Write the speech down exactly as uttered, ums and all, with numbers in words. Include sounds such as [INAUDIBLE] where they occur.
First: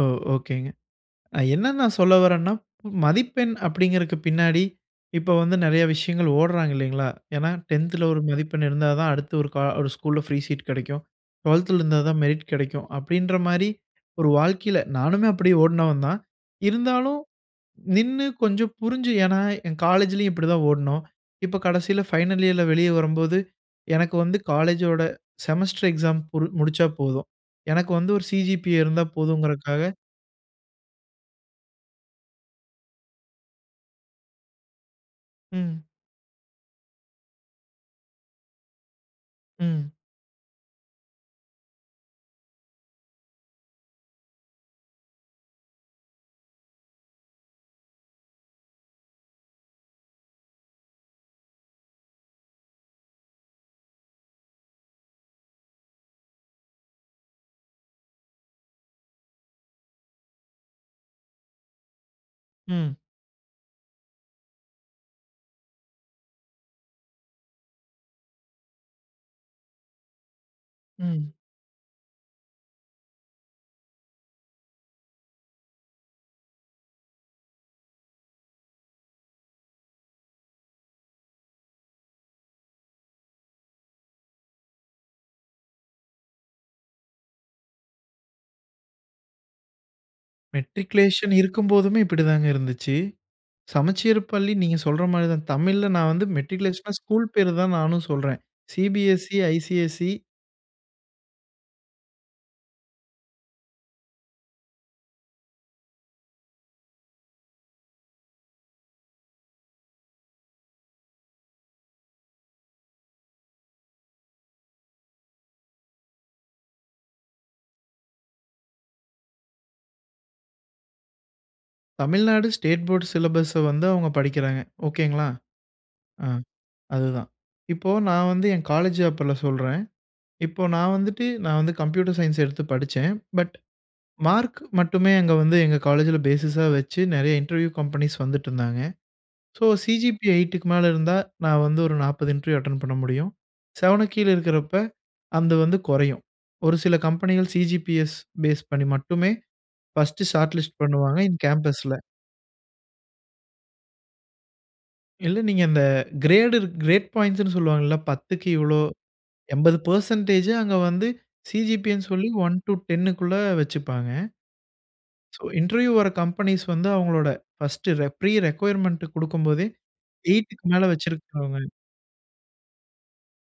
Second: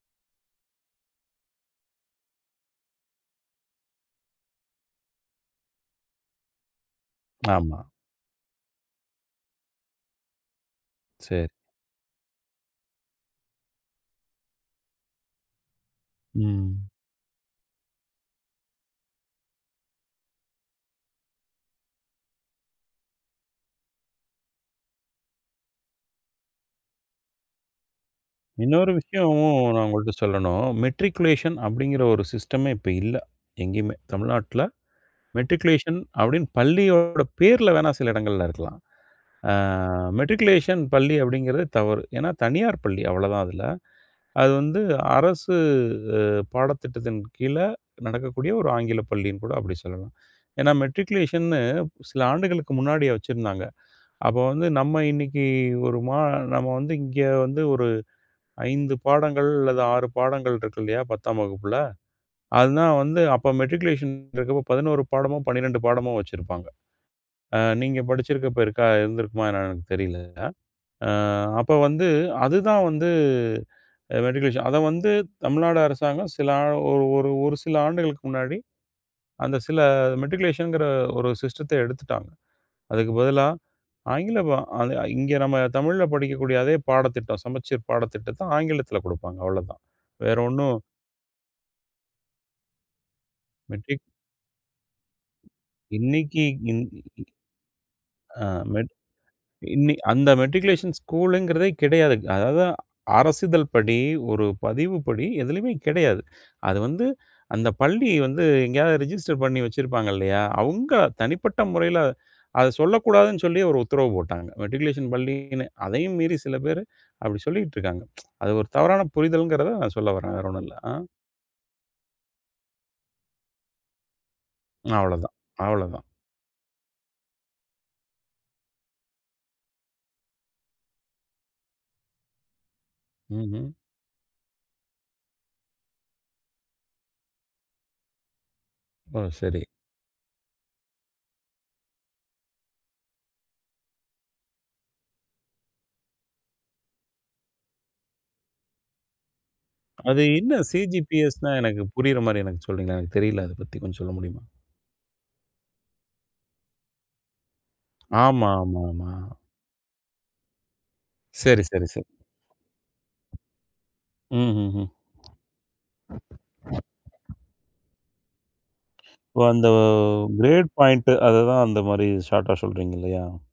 ஓ! ஒகேங்க. ஐ என்ன நான் சொல்ல வர்றேன்னா மதிப்பெண் அப்டிங்கறக்கு பின்னாடி இப்ப வந்து நிறைய விஷயங்கள் ஓடராங்க இல்லைங்களா, ஏன்னா ஆமா. டென்த்ல ஒரு மதிப்பெண் இருந்தா தான் அடுத்து ஒரு க ஒரு ஸ்கூல்ல ஃப்ரீ சீட் கிடைக்கும். சரி. டுவெல்த்ல இருந்தா தான் மெரிட் கிடைக்கும். அப்டின்ற மாரி ஒரு வாழ்க்கையில நானுமே அப்டி ஓடுனவன் தான். ம். இருந்தாலும், நின்னு கொஞ்சம் புரிஞ்சு ஏன்னா என் காலேஜ்லயும் இப்படி தான் ஓடுனோம். இப்ப கடைசீல ஃபைனல் இயர்ல வெளியே வரும்போது எனக்கு வந்து காலேஜோட செமஸ்டர் எக்ஸாம் புரு முடிச்சா போதும். எனக்கு வந்து ஒரு சி.ஜி.பி.ஏ இன்னொரு இருந்தா விஷயம் போதும்ங்கறக்காக. நான் உங்கள்ட்ட சொல்லணும். மெட்ரிகுலேஷன் அப்டிங்கிற ஒரு சிஸ்டமே இப்ப இல்ல, எங்கயுமே. தமிழ்நாட்ல ம். மெட்ரிகுலேஷன் அப்டின்னு பள்ளியோட பேருல வேணா சில இடங்கள்ல இருக்கலாம். ஆ ம். மெட்ரிகுலேஷன் பள்ளி அப்டிங்கிறது தவறு. ஏன்னா தனியார் பள்ளி அவ்ளோதான் அதுல. அது வந்து அரசு பாடத்திட்டத்தின் கீழ நடக்கக்கூடிய ஒரு ஆங்கில பள்ளின்னு கூட அப்டி சொல்லலாம். ஏன்னா மெட்ரிகுலேஷன்னு சில ஆண்டுகளுக்கு முன்னாடிய வச்சிருந்தாங்க. அப்போ வந்து நம்ம இன்னைக்கு ஒரு மா நம்ம வந்து இங்க வந்து ஒரு ஐந்து பாடங்கள் அல்லது ஆறு பாடங்கள் இருக்கில்லையா பத்தாம் வகுப்புல. அதுனா ம். வந்து அப்ப மேட்ரிகுலேஷன் இருக்கப்போ பதினோறு பாடமோ, பணிரெண்டு பாடமோ வச்சிருப்பாங்க. ஆ. நீங்க படிச்சிருக்கப்போ இருக்கா இருந்திருக்குமா என்னனு எனக்கு தெரில. ஆ ம். அப்போ வந்து அதுதான் வந்து மெட்ரிகுலேஷன் அத வந்து தமிழ்நாடு அரசாங்கம் சில ஆ ஒரு ஒரு ஒரு சில ஆண்டுகளுக்கு முன்னாடி அந்த சில மெட்ரிகுலேஷன்ங்கற ஒரு சிஸ்டத்த எடுத்துட்டாங்க. அதுக்கு பதிலா ஆங்கிலம் அது இங்கே நம்ம தமிழ்ல படிக்கக்கூடிய அதே பாடத்திட்டம். சமச்சீர் பாடத்திட்டத்த ஆங்கிலத்தில கொடுப்பாங்க. அவ்ளதான். வேற ஒண்ணும் மெட்ரிகுலேஷன் இருக்கும்போதுமே இப்படிதாங்க இருந்துச்சு. மெட்ரிக் சமச்சீர் பள்ளி நீங்க சொல்ற மாரி தான் தமிழ்ல நான் வந்து இன்னைக்கு இன் மெட்ரிகுலேஷன்னா, ஸ்கூல் பேரு தான் நானும் சொல்றேன். ஆ மெட் சி.பி.எஸ்.இ, இன்னி ஐ.சி.எஸ்.இ அந்த மேட்ரிகுலேஷன் ஸ்கூல்ங்கறதே கிடையாது. அதாது அரசிதழ் படி, ஒரு பதிவுப்படி எதுலயுமே கிடையாது. அது வந்து அந்த பள்ளி வந்து எங்கேயாவது ரிஜிஸ்டர் பண்ணி வச்சிருப்பாங்க இல்லையா, அவுங்க தனிப்பட்ட முறையில அத சொல்லக்கூடாதுனு சொல்லி ஒரு உத்தரவு போட்டாங்க. மெட்ரிகுலேஷன் பள்ளினு அதையும் மீறி சில பேர் அப்டி சொல்லிக்கிட்டு இருக்காங்க. [TSK] அது ஒரு தவறான புரிதல்ங்கறத நான் சொல்ல வர்றேன் வேற ஒண்ணும் இல்ல. ஆ. தமிழ்நாடு ஸ்டேட் போர்ட் சிலபஸ்ச வந்து அவங்க படிக்கிறாங்க. ஒகேங்களா? அவ்ளோதான் அவ்ளோதான். ஆ, அதுதான். இப்ப நான் வந்து என் காலேஜ் அப்பில்ல சொல்றேன். இப்ப நான் வந்துட்டு நான் வந்து கம்ப்யூட்டர் சயன்ஸ் எடுத்து படிச்சேன். பட் ம்ஹ்ம். மார்க் மட்டுமே அங்க வந்து எங்க காலேஜில பேஸிஸா வச்சு நிறைய இன்டர்வியூ கம்பெனிஸ் வந்துட்டிருந்தாங்க. ஓ! சரி. ஸோ சி.ஜி.பி.எ எய்ட்டுக்கு மேல இருந்தா நான் வந்து ஒரு நாப்பது இன்டர்வியூ அட்டெண்ட் பண்ண முடியும். செவனுக்கு கீழே இருக்கிறப்போ அது வந்து குறையும் ஒரு சில கம்பெனிகள் சி.ஜி.பி.எஸ் பேஸ் பண்ணி மட்டுமே அது ஃபர்ஸ்ட்டு என்ன ஷார்ட்லிஸ்ட் பண்ணுவாங்க. இன் சி.ஜி.பி.எஸ்னா எனக்கு கேம்பஸ்ல. புரியறமாரி எனக்கு சொல்றீங்களா. எனக்கு தெரில அத பத்தி கொஞ்சம் சொல்ல முடியுமா? இல்ல நீங்க அந்த கிரேடு கிரேட் பாயிண்ட்ஸ்னு சொல்வாங்கல்ல. பத்துக்கு ஆமா, இவ்வளோ ஆமா, ஆமா. எம்பது பெர்சன்ட்டேஜ்ஜூ அங்க வந்து சரி, சரி, சி.ஜி.பி. எ னு சரி. சொல்லி ஒன் டூ டெங்க்குள்ள வெச்சுப்பாங்க. ம்ஹ்ஹ்ம். சோ இன்டர்வியூ வர்ற கம்பெனிஸ் வந்து அவங்களோட பர்ஸ்ட்டு ரெக் ப்ரீ ரிக்வைர்மென்ட் இப்ப கொடுக்கும் போதே அந்த எய்ட்க்கு கிரேட் மேல பாயிண்ட்டு. அத தான் வெச்சிருக்கிறவங்க. அந்த மாரி ஷார்ட்டா சொல்றீங்க இல்லையா?